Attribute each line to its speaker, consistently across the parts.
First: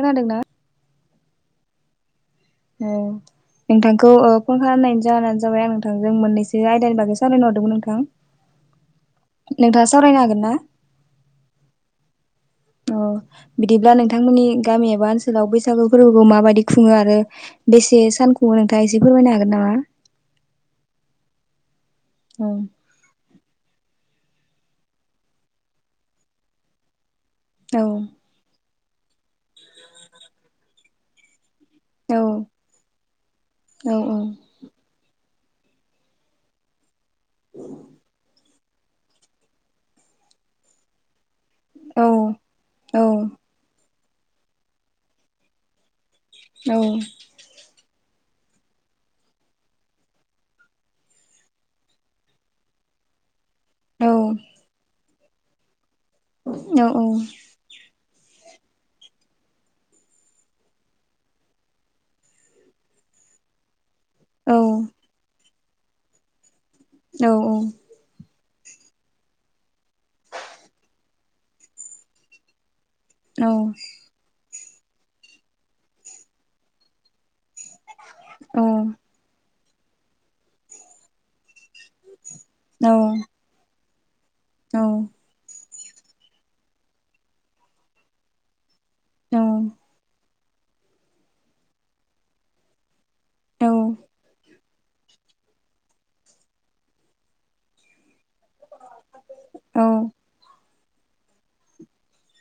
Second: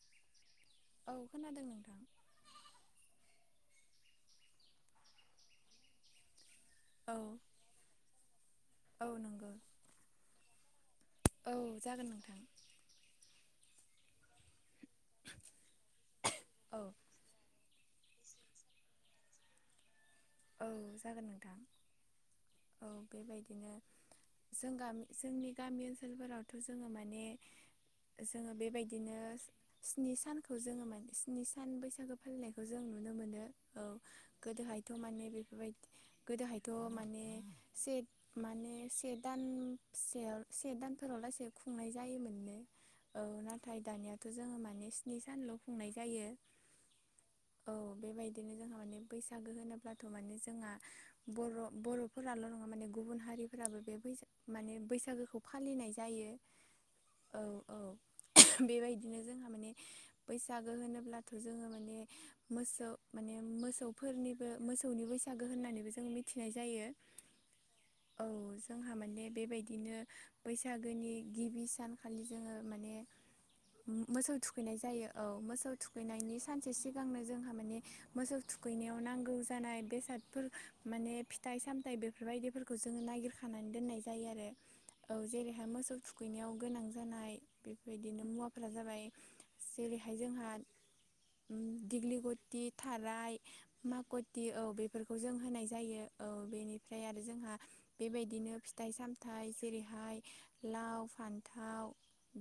Speaker 1: खोनादोंना?
Speaker 2: औ खोनादों नोंथां।
Speaker 1: औ नोंथांखौ ओ फन खालामनायनि जाहोनानो जाबाय आं नोंथांजों मोननैसो बे आयदानि
Speaker 2: औ
Speaker 1: बागै सावरायनो हरदोंमोन नोंथां
Speaker 2: औ नंगौ
Speaker 1: नोंथाङा सावरायनो हागोन ना?
Speaker 2: औ जागोन नोंथां।
Speaker 1: अ बिदिब्ला नोंथांमोननि गामि एबा ओनसोलाव बैसागु फोरबोखौ माबायदि
Speaker 2: औ
Speaker 1: खुङो आरो बेसे सान खुङो नोंथाङा एसे फोरमायनो हागोन नामा?
Speaker 2: औ जागोन नोंथां। औ बेबायदिनो जों गामि जोंनि गामि ओनसोलफोरावथ' जोङो माने
Speaker 1: औ।
Speaker 2: जोङो बेबायदिनो स्नि सानखौ जोङो मा स्नि सान बैसाग
Speaker 1: औ
Speaker 2: फालिनायखौ जों नुनो मोनो औ गोदोहाय थ' माने बेफोरबायदि गोदोहायथ' माने सेट माने सेट दानसेयाव से दानफोराहालासे खुंनाय
Speaker 1: औ
Speaker 2: जायोमोननो औ नाथाय दानिया थ' जोङो माने स्नि सानल' खुंनाय जायो।
Speaker 1: औ।
Speaker 2: औ बेबायदिनो जोंहा माने बैसागो होनो ब्लाथ' माने जोंहा बर' बर'फोराल' नङा माने गुबुन हारि फोराबो बे
Speaker 1: औ
Speaker 2: बै माने बैसागोखौ फालिनाय जायो
Speaker 1: औ
Speaker 2: औ। औ बेबायदिनो जोंहा माने बैसागो होनोब्लाथ' जोङो माने मोसौ माने मोसौफोरनि बो मोसौनि बैसागो होननानैबो जों मिथिनाय जायो।
Speaker 1: औ औ।
Speaker 2: औ जोंहा माने बेबायदिनो बैसागोनि गिबि सान खालि जोङो माने
Speaker 1: औ।
Speaker 2: मोसौ थुखैनाय जायो औ मोसौ थुखैनायनि सानसे सिगांनो जोंहा माने मोसौ थुखैनायाव
Speaker 1: औ
Speaker 2: नांगौ जानाय बेसादफोर माने फिथाइ सामथाइ बेफोरबायदिफोर खौ जोङो नागिरखानानै दोननाय जायो आरो।
Speaker 1: औ।
Speaker 2: औ जेरैहाय मोसौ थुखैनायाव गोनां जानाय बेफोरबायदिनो मुवाफोरा जाबाय जेरैहाय जोंहा दिग्लिगटि थाराय
Speaker 1: औ
Speaker 2: गथि औ बेफोरखौ जों होनाय जायो औ बेनिफ्राय आरो जोंहा बेबायदिनो फिथाइ सामथायाइ जेरैहाय लाव फान्थाव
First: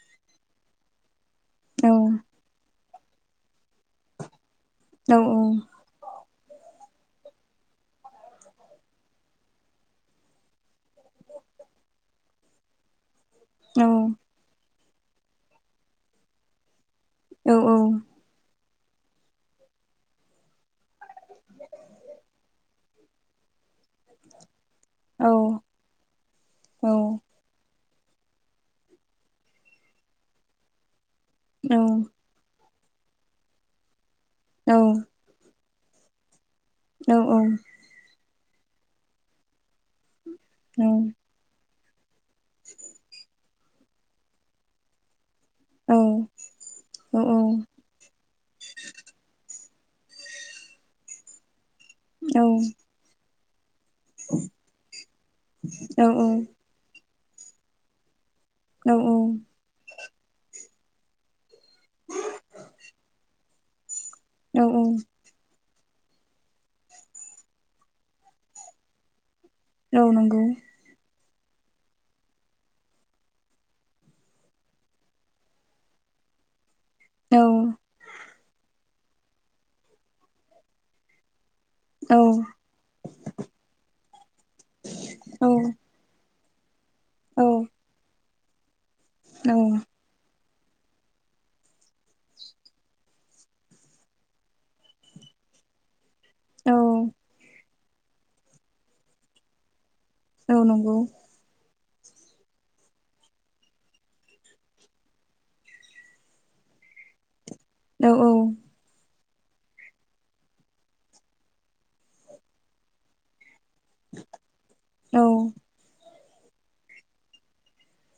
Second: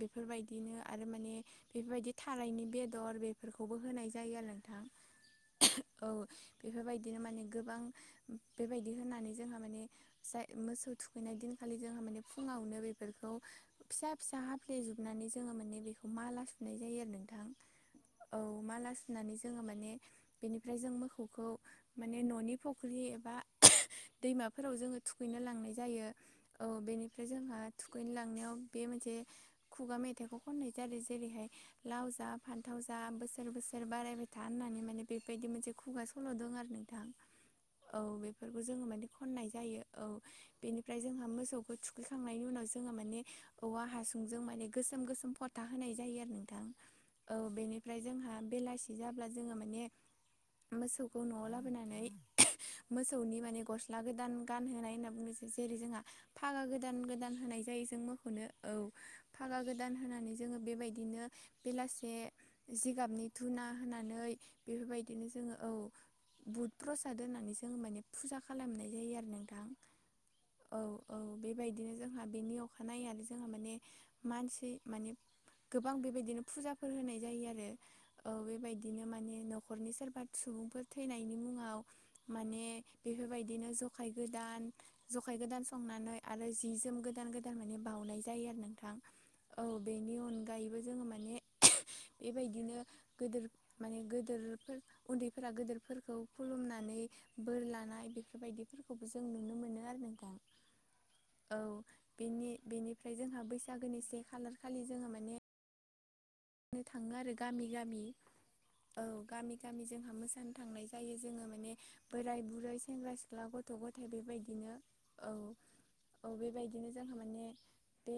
Speaker 2: बेफोरबायदिनो आरो माने बेफोरबायदि थारायनि बेदर बेफोरखौबो होनाय जायो आरो नोंथां
Speaker 1: औ औ
Speaker 2: औ बेफोरबायदिनो माने गोबां बेबायदि होनानै जोंहा माने जाय मोसौ थुखैनाय दिन खालि जोंहामाने फुङावनो बेफोरखौ
Speaker 1: औ
Speaker 2: फिसा फिसा हाफ्लेजोबनानै जोङो माने बेखौ माला सुनाय जायो आरो नोंथां
Speaker 1: औ औ
Speaker 2: औ मालासुनानै माने बेनिफ्राय जों मोखौ खौ माने न'नि फख्रि एबा [unintelligible] दैमाफोराव जोङो
Speaker 1: औ
Speaker 2: थुखैनो लांनाय जायो औ बेनिफ्राय जोंहा थुखैनोलांनायाव बे मोनसे खुगा मेथाइखौ खननाय जादों जेरैहाय
Speaker 1: नंगौ
Speaker 2: लाव जा फान्थाव जा बोसोर बोसोर बारायबाय था होननानै माने बेबायदि मोनसे खुगा सल'दों आरो नों थां औ बेफोरखौ जोङो माने खननाय जायो औ बेनिफ्राय जोंहा मोसौखौ थुखैखांनायनि उनाव जोंहा माने औवा हासुंजों माने गोसोम गोसोम फ था होनाय जायो आरो नोंथां। औ बेनिफ्राय जोंहा बेलासि जाब्ला जोङो माने मोसौखौ न'आव लाबोनानै
Speaker 1: औ
Speaker 2: मोसौनि माने गस्ला गोदान गानहोनाय होनना बुंनोसै जेरै जोंहा फागा गोदान गोदान होनाय जाय जों मोखौनो औ फागा गोदान होनानै जोङो बेबायदिनो बेलासे जिगाबनि धुना होनानै बेफोरबायदिनो जोङो औ बहुद प्रसाद होनानै जों माने फुजा खालामनाय जायो आरो नोंथां
Speaker 1: औ नंगौ
Speaker 2: औ औ बेबायदिनो जोंहा बेनि अखानायैनो जोंहा माने मानसि माने गोबां बेबायदिनो फुजाफोर होनाय जायो आरो औ बेबायदिनो माने न'खरनि सोरबा सुबुंफोर थैनायनि मुङाव माने बेफोरबायदिनो जखाय गोदान जखाय गोदान संनानै आरो जि जोम गोदान गोदान माने बाउनाय जायो आरो नोंथां औ बेनि अन गायैबो जोङो माने [unintelligible] बेबायदिनो गोदोर माने गोदोरफोर उन्दैफोरा गिदिरफोरखौ खुलुमनानै बोर लानाय बेफोरबायदि फोरखौबो जों नुनो आरो नोंथां
Speaker 1: औ नंगौ
Speaker 2: औ बेनि बेनिफ्राय जोंहा बैसागोनि से खालि जोङो माने नो थाङो आरो गामि गामि औ गामि गामि जोंहा मोसानो थांनाय जायो जोङो माने बोराय बुरै सेंग्रा सिख्ला ब्ला गथ गथाइ बेबायदिनो औ औ बेबायदिनो जोंहा माने बे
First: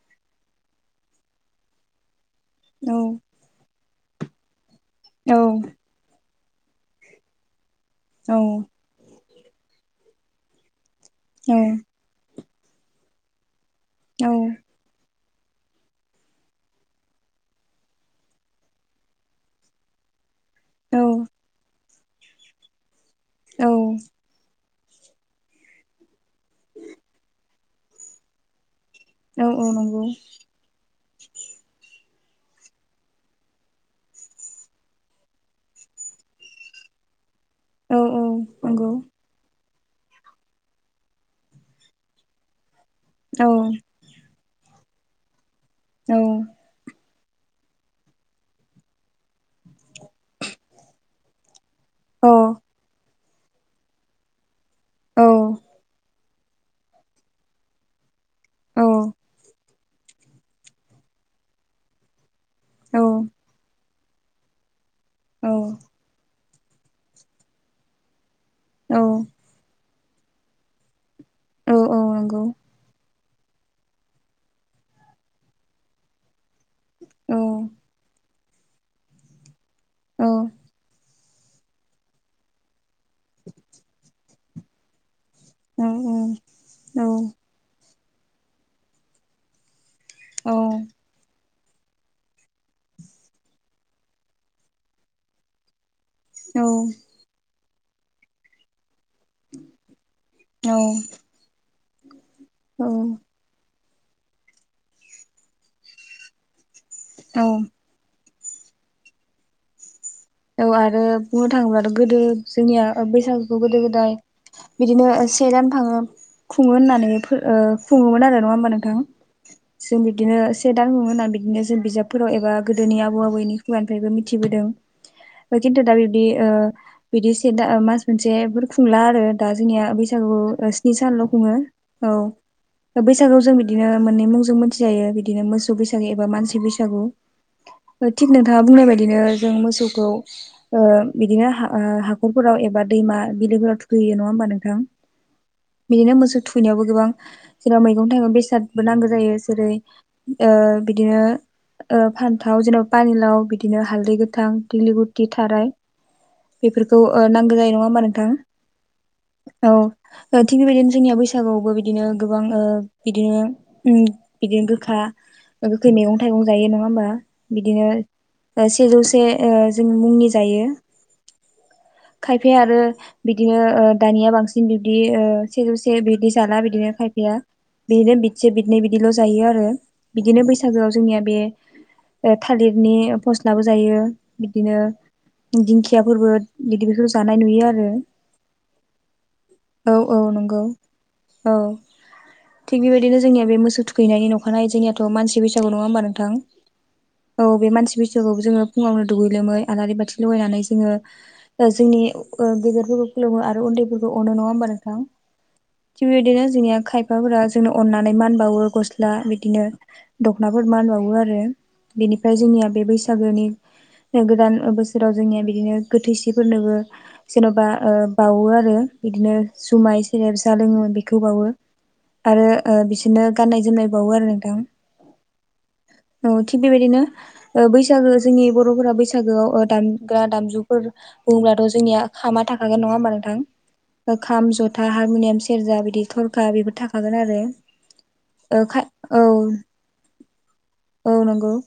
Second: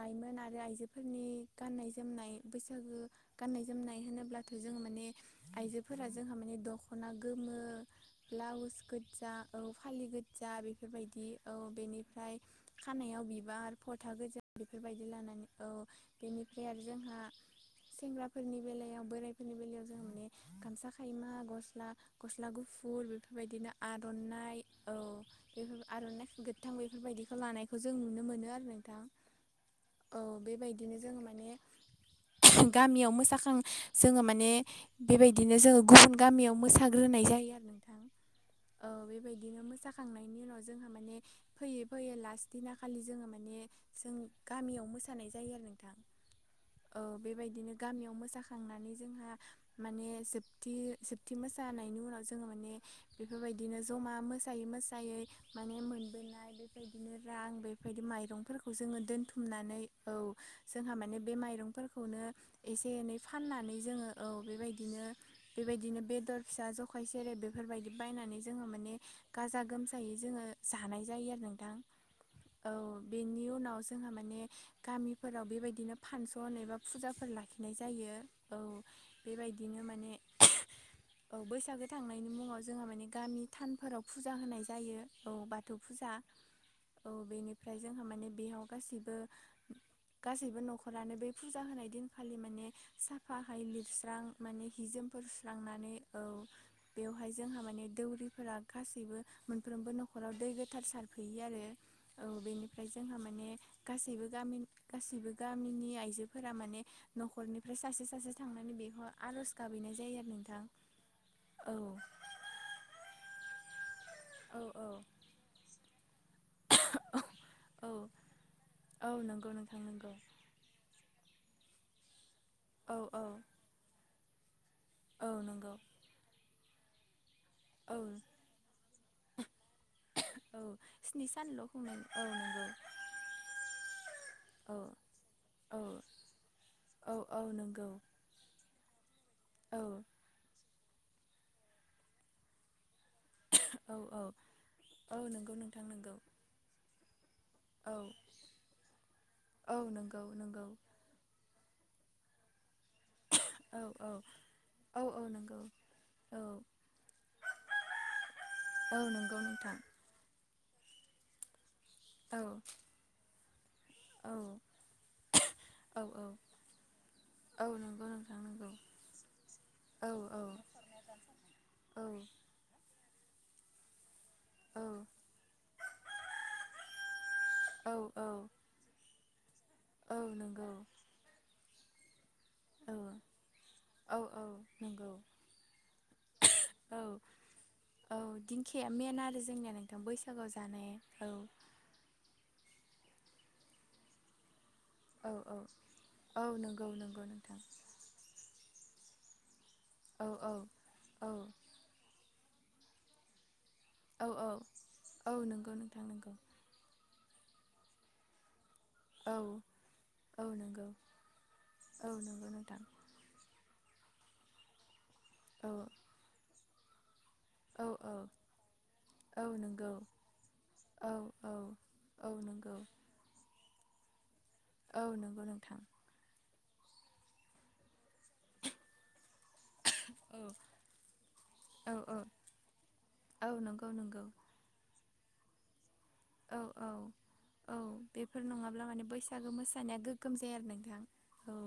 Speaker 2: लाइमोन आरो आइजोफोरनि गाननाय जोमनाय बैसागो गाननाय जोमनाय होनोब्लाथ' जोङो माने आइजो फोरा जोंहा माने दख'ना गोमो ब्लाउस गोजा औ फालि गोजा बे बेफोरबायदि औ बेनिफ्राय खानायाव बिबार फ'था गोजा बेफोरबायदि लानानै औ बेनिफ्राय आरो जोंहा सेंग्राफोरनि बेलायाव बोराइफोरनि बेलायाव जों माने गामसा खायमा गस्ला गस्ला गुफुर बेफोरबायदिनो आरननाय औ बेफोर आर'ननाय गोथां बेफोरबायदिखौ लानायखौ जों नुनो मोनो आरो नोंथां औ बेबायदिनो जोंङो माने गामियाव मोसाखां जोंङो माने बेबायदिनो जोङो गुबुन गामियाव मोसाग्रोनाय जायो आरो थां औ बेबायदिनो मोसाख खांनायनि उनाव जोंहा माने फैयै फैयै लास्ट दिना खालि जोङो माने जों गामियाव मोसानाय जायो आरो नोंथां
Speaker 1: औ
Speaker 2: बेबायदिनो गामियाव मोसाखांनानै जोंहा माने जोबथि जोबथि मोसानायनि उनाव जोङो माने बेफोरबायदिनो जमा मोसायै मोसायै माने मोनबोनाय बेबायदिनो रां बेफोरबायदि माइरं फोरखौ जोङो दोनथुमनानै औ जोंहा माने बे माइरंफोरखौनो एसे एनै फाननानै जोङो औ बेबायदिनो बेबायदिनो बेदर फिसा जखाय सेरेब बे फोरबायदि बायनानै जोङो माने गाजा गोमजायै जोङो जानाय जायो आरो नों औ बेनि उनाव जोंहा माने गामिफोराव बेबायदिनो फानस सन एबा फुजाफोर लाखिनाय जायो औ बेबायदिनो माने
Speaker 1: औ
Speaker 2: औ बैसागो थांनायनि मुङाव जोंहा माने गामि थानफोराव फुजा होनाय जायो औ बाथौ
Speaker 1: औ
Speaker 2: फुजा औ बेनि ओमफ्राय जोंहा माने बेयाव गासिबो
Speaker 1: औ
Speaker 2: गासैबो न'खरानो बे फुजा होनाय दिनखालि माने साफाहाय लिरस्रां माने हि जोमफोर सुस्रांनानै औ बेवहाय जोंहा माने दौरिफोरा गासैबो मोनफ्रोमबो न'खराव दै
Speaker 1: औ
Speaker 2: गोथार सारफैयो आरो औ बेनिफ्राय जोंहा
Speaker 1: औ
Speaker 2: माने गासैबो गामिन गासैबो गामिनि आइजोफोरा माने
Speaker 1: औ
Speaker 2: न'खरनिफ्राय सासे सासे थांनानै बेखौ आर'ज गाबहैनाय जायो आरो नोंथां
Speaker 1: औ आरो बुंनो
Speaker 2: औ
Speaker 1: थाङोब्लााथ गोदो जोंनिया ओ बैसागुखौ गोदो गोदाय
Speaker 2: औ औ
Speaker 1: बिदिनो से दान थाङो खुङो होननानै फोर ओ
Speaker 2: औ
Speaker 1: खुङोमोन आरो नङा होमबा नोंथां
Speaker 2: औ नंगौ नोंथां
Speaker 1: जों
Speaker 2: नंगौ
Speaker 1: बिदिनो स से दान खुङो होनना बिदिनो जों बिजाबफोराव एबा गोदोनि
Speaker 2: औ औ
Speaker 1: आबौ आबौनि खुगानिफ्रायबो मिथिबोदों
Speaker 2: औ
Speaker 1: ओमफ्राय
Speaker 2: नंगौ
Speaker 1: खिनतु दा बिबदि ओ बिदि सि दा ओ
Speaker 2: औ
Speaker 1: मास मोनसेफोर खुंला आरो दा जोंनिया बैसागु ओ स्नि सानल' खुङो औ ओ बैसागआव जों बिदिनो मोननै मुंजों
Speaker 2: औ
Speaker 1: मोनथिजायो बिदिनो
Speaker 2: औ
Speaker 1: मोसौ बैसागु एबा मानसि बैसागु
Speaker 2: औ औ नोंगौ
Speaker 1: थिग नोंथाङा बुंनाय बायदिनो जों मोसौखौ ओ बिदिनो ओ हाखर राव एबा दैमा बिलोफोराव
Speaker 2: औ
Speaker 1: थुखैहैयो
Speaker 2: औ
Speaker 1: नङा होमबा नोंथां
Speaker 2: औ नंगौ नोंथां
Speaker 1: बिदिनो
Speaker 2: नंगौ
Speaker 1: मोसौ थुैनायावबो गोबां जेराव
Speaker 2: औ
Speaker 1: मैगं थाइगं बेसादबो नांगौ जायो जेरै
Speaker 2: औ नंगौ
Speaker 1: ओ
Speaker 2: नंगौ
Speaker 1: बिदिनो ओ फानथाव जेनेबा पानिलाव
Speaker 2: औ
Speaker 1: बिदिनो
Speaker 2: औ
Speaker 1: हालदै गोथां दिगिलि
Speaker 2: औ औ
Speaker 1: गुति
Speaker 2: नंगौ
Speaker 1: थाराय
Speaker 2: औ
Speaker 1: बेफोरखौ ओ नांगौ जायो नङा होमबा
Speaker 2: औ नंगौ
Speaker 1: नोंथां औ
Speaker 2: नोंथां
Speaker 1: ओ थिग बेबायदिनो जोंनिया बैसागुआवबो बिदिनो
Speaker 2: औ
Speaker 1: गोबां ओ बिदिनो उम
Speaker 2: औ
Speaker 1: बिदिनो गोखा ओ गोखै
Speaker 2: औ
Speaker 1: मैगं
Speaker 2: औ
Speaker 1: थाइगं जायो नङा होमबा
Speaker 2: औ
Speaker 1: बिदिनो
Speaker 2: नंगौ नोंथां
Speaker 1: ओ
Speaker 2: नंगौ
Speaker 1: सेजौसे ओ जों
Speaker 2: औ
Speaker 1: मुंनि
Speaker 2: औ
Speaker 1: जायो
Speaker 2: औ
Speaker 1: खाइफ फाया आरो बिदिनो ओ दानिया बांसिन
Speaker 2: औ
Speaker 1: बिबदि ओ सेजौसे बिबदि जाला बिदिनो खायफैया
Speaker 2: औ
Speaker 1: बिदिनो
Speaker 2: औ
Speaker 1: बि जसे बिदनै बिदिल' जायो आरो
Speaker 2: औ
Speaker 1: बिदिनो
Speaker 2: नंगौ
Speaker 1: बैसागोआव जोंनिया बे
Speaker 2: औ
Speaker 1: थालिरनि फस्लाबो जायो। बिदिनो
Speaker 2: नंगौ।
Speaker 1: दिंखियाफोरबो बिदि
Speaker 2: औ
Speaker 1: बेखौ जानाय नुयो आरो
Speaker 2: औ दिंखिाया मेन आरो
Speaker 1: औ
Speaker 2: जोंनिया।
Speaker 1: औ
Speaker 2: बैसागु
Speaker 1: नंगौ
Speaker 2: जानाय औ।
Speaker 1: थिग बेबायदिनो जोंनिया बे मोसौ थुखैनायनि नखानाय जोंनिया। थ'
Speaker 2: औ
Speaker 1: मानसि
Speaker 2: औ
Speaker 1: बैसागु नङा होमबा नोंथां
Speaker 2: औ नंगौ नंगौ
Speaker 1: औ
Speaker 2: नोंथां
Speaker 1: बे मानसि बैसागुखौ जोङो। फुङावनो दुगै लोमै आलारि बाथि
Speaker 2: औ औ
Speaker 1: लगायनानै जोङो।
Speaker 2: औ
Speaker 1: जोंनि गेदेरफोरखौ खुलुमङो आरो उन्दैफोरखौ। अनो
Speaker 2: औ
Speaker 1: नङा
Speaker 2: औ
Speaker 1: हबा नोंथां
Speaker 2: औ नंगौ नोंथां
Speaker 1: थिग
Speaker 2: नंगौ
Speaker 1: बेबायदिनो जोंनिया खायफाफोरा जोंनो अननानै मान बावो गस्ला दा
Speaker 2: औ
Speaker 1: बिदिनो दख'नाफोर
Speaker 2: नंगौ
Speaker 1: मान बावो आरो
Speaker 2: औ
Speaker 1: बेनिफ्राय
Speaker 2: नंगौ
Speaker 1: जोंनिया
Speaker 2: नोंथां
Speaker 1: बे बैसागोनि। गोदान बोसोराव जोंनिया
Speaker 2: औ
Speaker 1: बिदिनो गोथैसिफोरनोबो। जेन'बा
Speaker 2: औ औ
Speaker 1: बावो आरो बिदिनो
Speaker 2: औ नंगौ
Speaker 1: जुमाय सेरेब जा लोङोमोन
Speaker 2: औ
Speaker 1: बेखौ बावो।
Speaker 2: औ औ
Speaker 1: आरो
Speaker 2: नंगौ
Speaker 1: ओ बिसोरनो गाननाय जोमनाय बावो आरो नोंथां
Speaker 2: औ नंगौ नोंथां
Speaker 1: औ थिग बेबायदिनो ओ बैसागो जोंनि बर'फोरा बैसागोआव दा ग्रा
Speaker 2: औ
Speaker 1: दामजुफोर बुंब्लाथ'
Speaker 2: औ
Speaker 1: जोंनिया
Speaker 2: औ
Speaker 1: खामा थाखागोन नङा होमब्ला
Speaker 2: औ नंगौ
Speaker 1: नोंथां
Speaker 2: नंगौ
Speaker 1: खाम ज ओ हारमुनियाम सेरजा बिदि थरखा
Speaker 2: औ
Speaker 1: बेफोर
Speaker 2: औ
Speaker 1: थाखागोन आरो
Speaker 2: औ बेफोर
Speaker 1: ओ खा
Speaker 2: नङाब्ला माने
Speaker 1: औ
Speaker 2: बैसागो मोसानाया गोगोम जाया आरो नोंथां औ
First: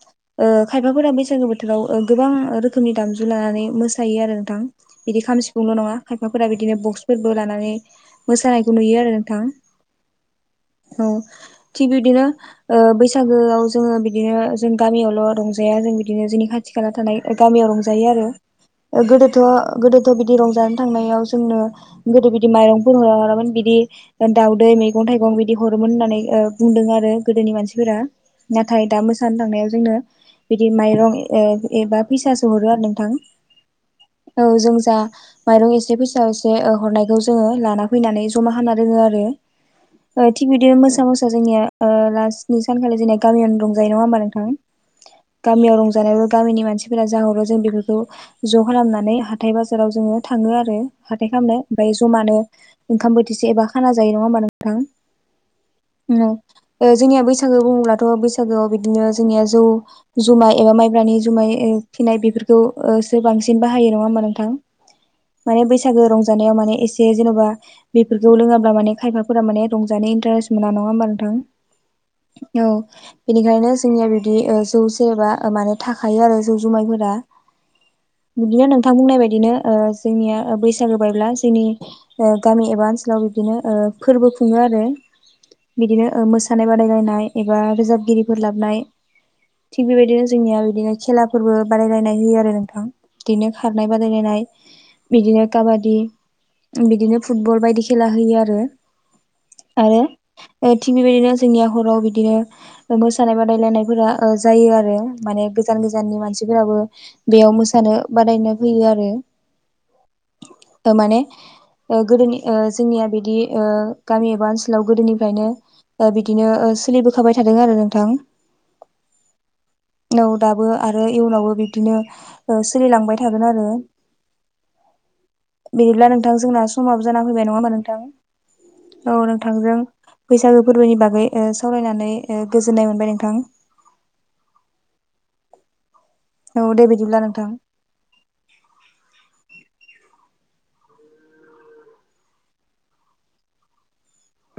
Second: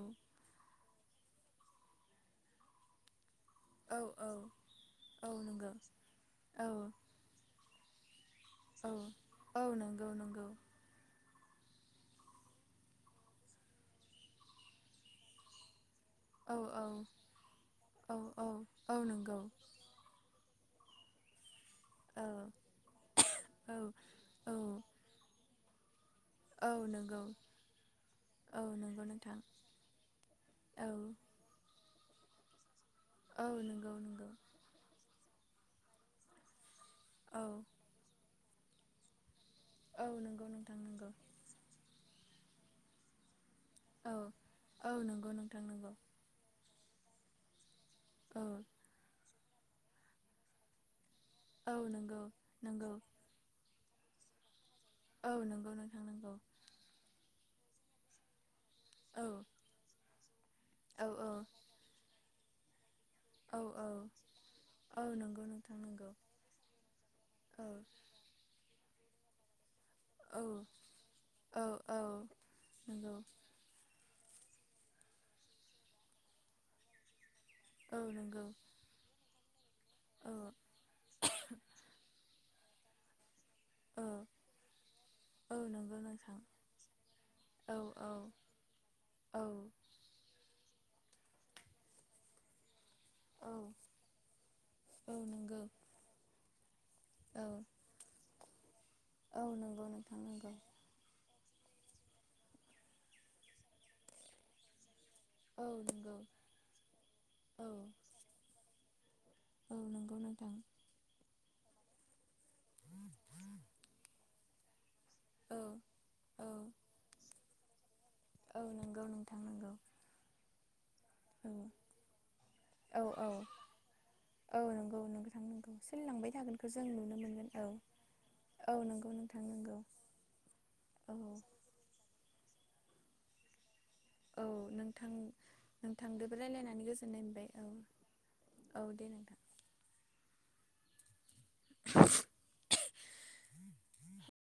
Speaker 1: ओ खायफाफोरा बैसागो बोथोराव ओ गोबां रोखोमनि दामजु लानानै मोसायो
Speaker 2: औ
Speaker 1: आरो नोंथां बिदि
Speaker 2: औ
Speaker 1: खाम
Speaker 2: नंगौ
Speaker 1: सिफुंल' नङा खायफाफोरा
Speaker 2: औ
Speaker 1: बिदिनो बक्सफोरबो लानानै। मोसानायखौ
Speaker 2: औ
Speaker 1: नुयो आरो नोंथां
Speaker 2: औ नंगौ नंगौ
Speaker 1: औ थिग बिदिनो ओ बैसागोआव जोङो बिदिनो जों गामियावल' रंजाया जों बि बिदिनो जोंनि
Speaker 2: औ
Speaker 1: खाथि
Speaker 2: औ
Speaker 1: खाला थानाय गामियाव रंजायो
Speaker 2: औ
Speaker 1: आरो
Speaker 2: औ औ नंगौ
Speaker 1: गोदोथ'। गोदोथ' बिदि रंजानो थांनायाव जोंनो।
Speaker 2: औ
Speaker 1: गोदो बिदि माइरंफोर हरामोन बिदि
Speaker 2: औ औ
Speaker 1: दाउदै मैगं थाइगं बिदि हरोमोन होन्नानै ओ
Speaker 2: औ
Speaker 1: बुंदों आरो
Speaker 2: नंगौ
Speaker 1: गोदोनि मानसिफोरा
Speaker 2: औ
Speaker 1: नाथाय दा
Speaker 2: नंगौ नोंथां
Speaker 1: मोसानो थांनायाव जोंनो बिदि
Speaker 2: औ
Speaker 1: माइरं ओ एबा फैसासो हरो आरो नोंथां।
Speaker 2: औ नंगौ नंगौ।
Speaker 1: औ जों जा माइरं एसे फैसा एसे हरनायखौ जोङो
Speaker 2: औ
Speaker 1: लाना फैनानै जमा खालामना दोनो आरो।
Speaker 2: औ
Speaker 1: ओ
Speaker 2: नंगौ
Speaker 1: थिग बिदि
Speaker 2: नोंथां
Speaker 1: मोसा
Speaker 2: नंगौ
Speaker 1: मोसा जोंनिया ओ स्नि सानखालि जोंनिया गामियावनो रं जयो नङ
Speaker 2: औ
Speaker 1: होमबा नोंथां
Speaker 2: औ नंगौ नोंथां
Speaker 1: गामियाव रं
Speaker 2: नंगौ
Speaker 1: आरो गामिनि मानसिफोरा जा हरो जों बेफोरखौ
Speaker 2: औ
Speaker 1: ज' खालामनानै हाथाय बाजाराव जोङो थाङो आरो। हाथाय खालामनो
Speaker 2: औ
Speaker 1: ओमफ्राय
Speaker 2: नंगौ
Speaker 1: जमानो
Speaker 2: नंगौ
Speaker 1: ओंखाम बोथिसे एबा खाना जायो नङा होमबा नोंथां
Speaker 2: औ नंगौ नोंथां
Speaker 1: ओ
Speaker 2: नंगौ
Speaker 1: जोंनिया बैसागो बुङोब्लाथ' बैसागु बैसागोआव बिदिनो जोंनिया
Speaker 2: औ
Speaker 1: जौ जुमाय एबा
Speaker 2: औ
Speaker 1: माइब्रानि जुमाय
Speaker 2: औ
Speaker 1: फिनाय बेफोरखौ। ओ सोर बांसिन
Speaker 2: औ औ
Speaker 1: बाहायो नङा होमबा नोंथां
Speaker 2: औ नंगौ
Speaker 1: माने
Speaker 2: नोंथां
Speaker 1: बैसागो
Speaker 2: नंगौ
Speaker 1: रंजानायाव माने एसे जेन'बा
Speaker 2: औ
Speaker 1: बेफोरखौ लोङाब्ला माने खायफा माने रंजानो
Speaker 2: औ
Speaker 1: इन्टारेस मोना नङा होमबा
Speaker 2: औ औ
Speaker 1: नोंथां औ
Speaker 2: नंगौ
Speaker 1: बेनिखायनो। जोंनिया बिदि ओ जौ सेरबा माने थाखायो आरो जौ जुमायफोरा।
Speaker 2: औ नंगौ
Speaker 1: बिदिनो नोंथां बुंनायबादिनो। ओ
Speaker 2: औ
Speaker 1: जोंनिया बैसागो बायब्ला जोंनि ओ गामि एबा ओनसोलाव। बिदिनो ओ
Speaker 2: औ
Speaker 1: फोरबो खुङो आरो।
Speaker 2: औ नंगौ
Speaker 1: बिदिनो
Speaker 2: नोंथां
Speaker 1: मोसानाय बादायलायनाय एबा
Speaker 2: औ औ
Speaker 1: रोजाबगिरिफोर लाबनाय
Speaker 2: औ
Speaker 1: थिग बेबायदिनो। जोंनिया बिदिनो खेलाफोरबो बादायलायनाय होयो आरो नोंथां। बिदिनो
Speaker 2: औ
Speaker 1: खारनाय बादायलायनाय,
Speaker 2: औ
Speaker 1: बिदिनो
Speaker 2: नंगौ
Speaker 1: काबादि बिदिनो
Speaker 2: औ
Speaker 1: फुटबल बायदि खेला होयो आरो
Speaker 2: औ नंगौ
Speaker 1: आरो
Speaker 2: नोंथां नंगौ
Speaker 1: ओ थिग बेबायदिनो जोंनिया हराव बिदिनो मोसानाय बादायलायनायफोरा ओ जायो आरो माने
Speaker 2: औ
Speaker 1: गोजान
Speaker 2: नंगौ
Speaker 1: गोजाननि मानसिफोराबो बेयाव
Speaker 2: औ
Speaker 1: मोसानो बादायनो फैयो आरो
Speaker 2: औ नंगौ नोंथां।
Speaker 1: ओ माने ओ गोदोनि ओ जोंनिया बिदि ओ गामि एबा ओनसोलाव गोदोनि फ्रायनो
Speaker 2: औ
Speaker 1: ओ
Speaker 2: औ
Speaker 1: बिदिनो सोलिबोखाबाय थादों आरो नोंथां।
Speaker 2: औ नंगौ नोंथां नोंगौ।
Speaker 1: औ दाबो आरो इयुनावबो बिदिनो ओ
Speaker 2: औ
Speaker 1: सोलिलांबाय
Speaker 2: औ
Speaker 1: थागोन
Speaker 2: औ
Speaker 1: आरो।
Speaker 2: औ नंगौ नोंथां नंगौ
Speaker 1: बिदिब्ला
Speaker 2: सोलिलांबाय
Speaker 1: नोंथां जोंना
Speaker 2: थागोनखौ जों नुनो
Speaker 1: समाबो जाना
Speaker 2: मोनगोन
Speaker 1: फैबाय नङा
Speaker 2: औ
Speaker 1: होमबा नोंथां?
Speaker 2: नंगौ
Speaker 1: औ
Speaker 2: नोंथां
Speaker 1: नोंथांजों
Speaker 2: नंगौ
Speaker 1: बैसागो फोरबोनि
Speaker 2: औ
Speaker 1: बागै ओ सावरायनानै ओ गोजोननाय मोनबाय नोंथां।
Speaker 2: औ नोंथां नोंथांदोबो
Speaker 1: औ
Speaker 2: राय्लायनानै
Speaker 1: दे
Speaker 2: गोजोननाय
Speaker 1: बिदिब्ला नोंथां
Speaker 2: मोनबाय औ। औ दे नोंथां। [unintelligible]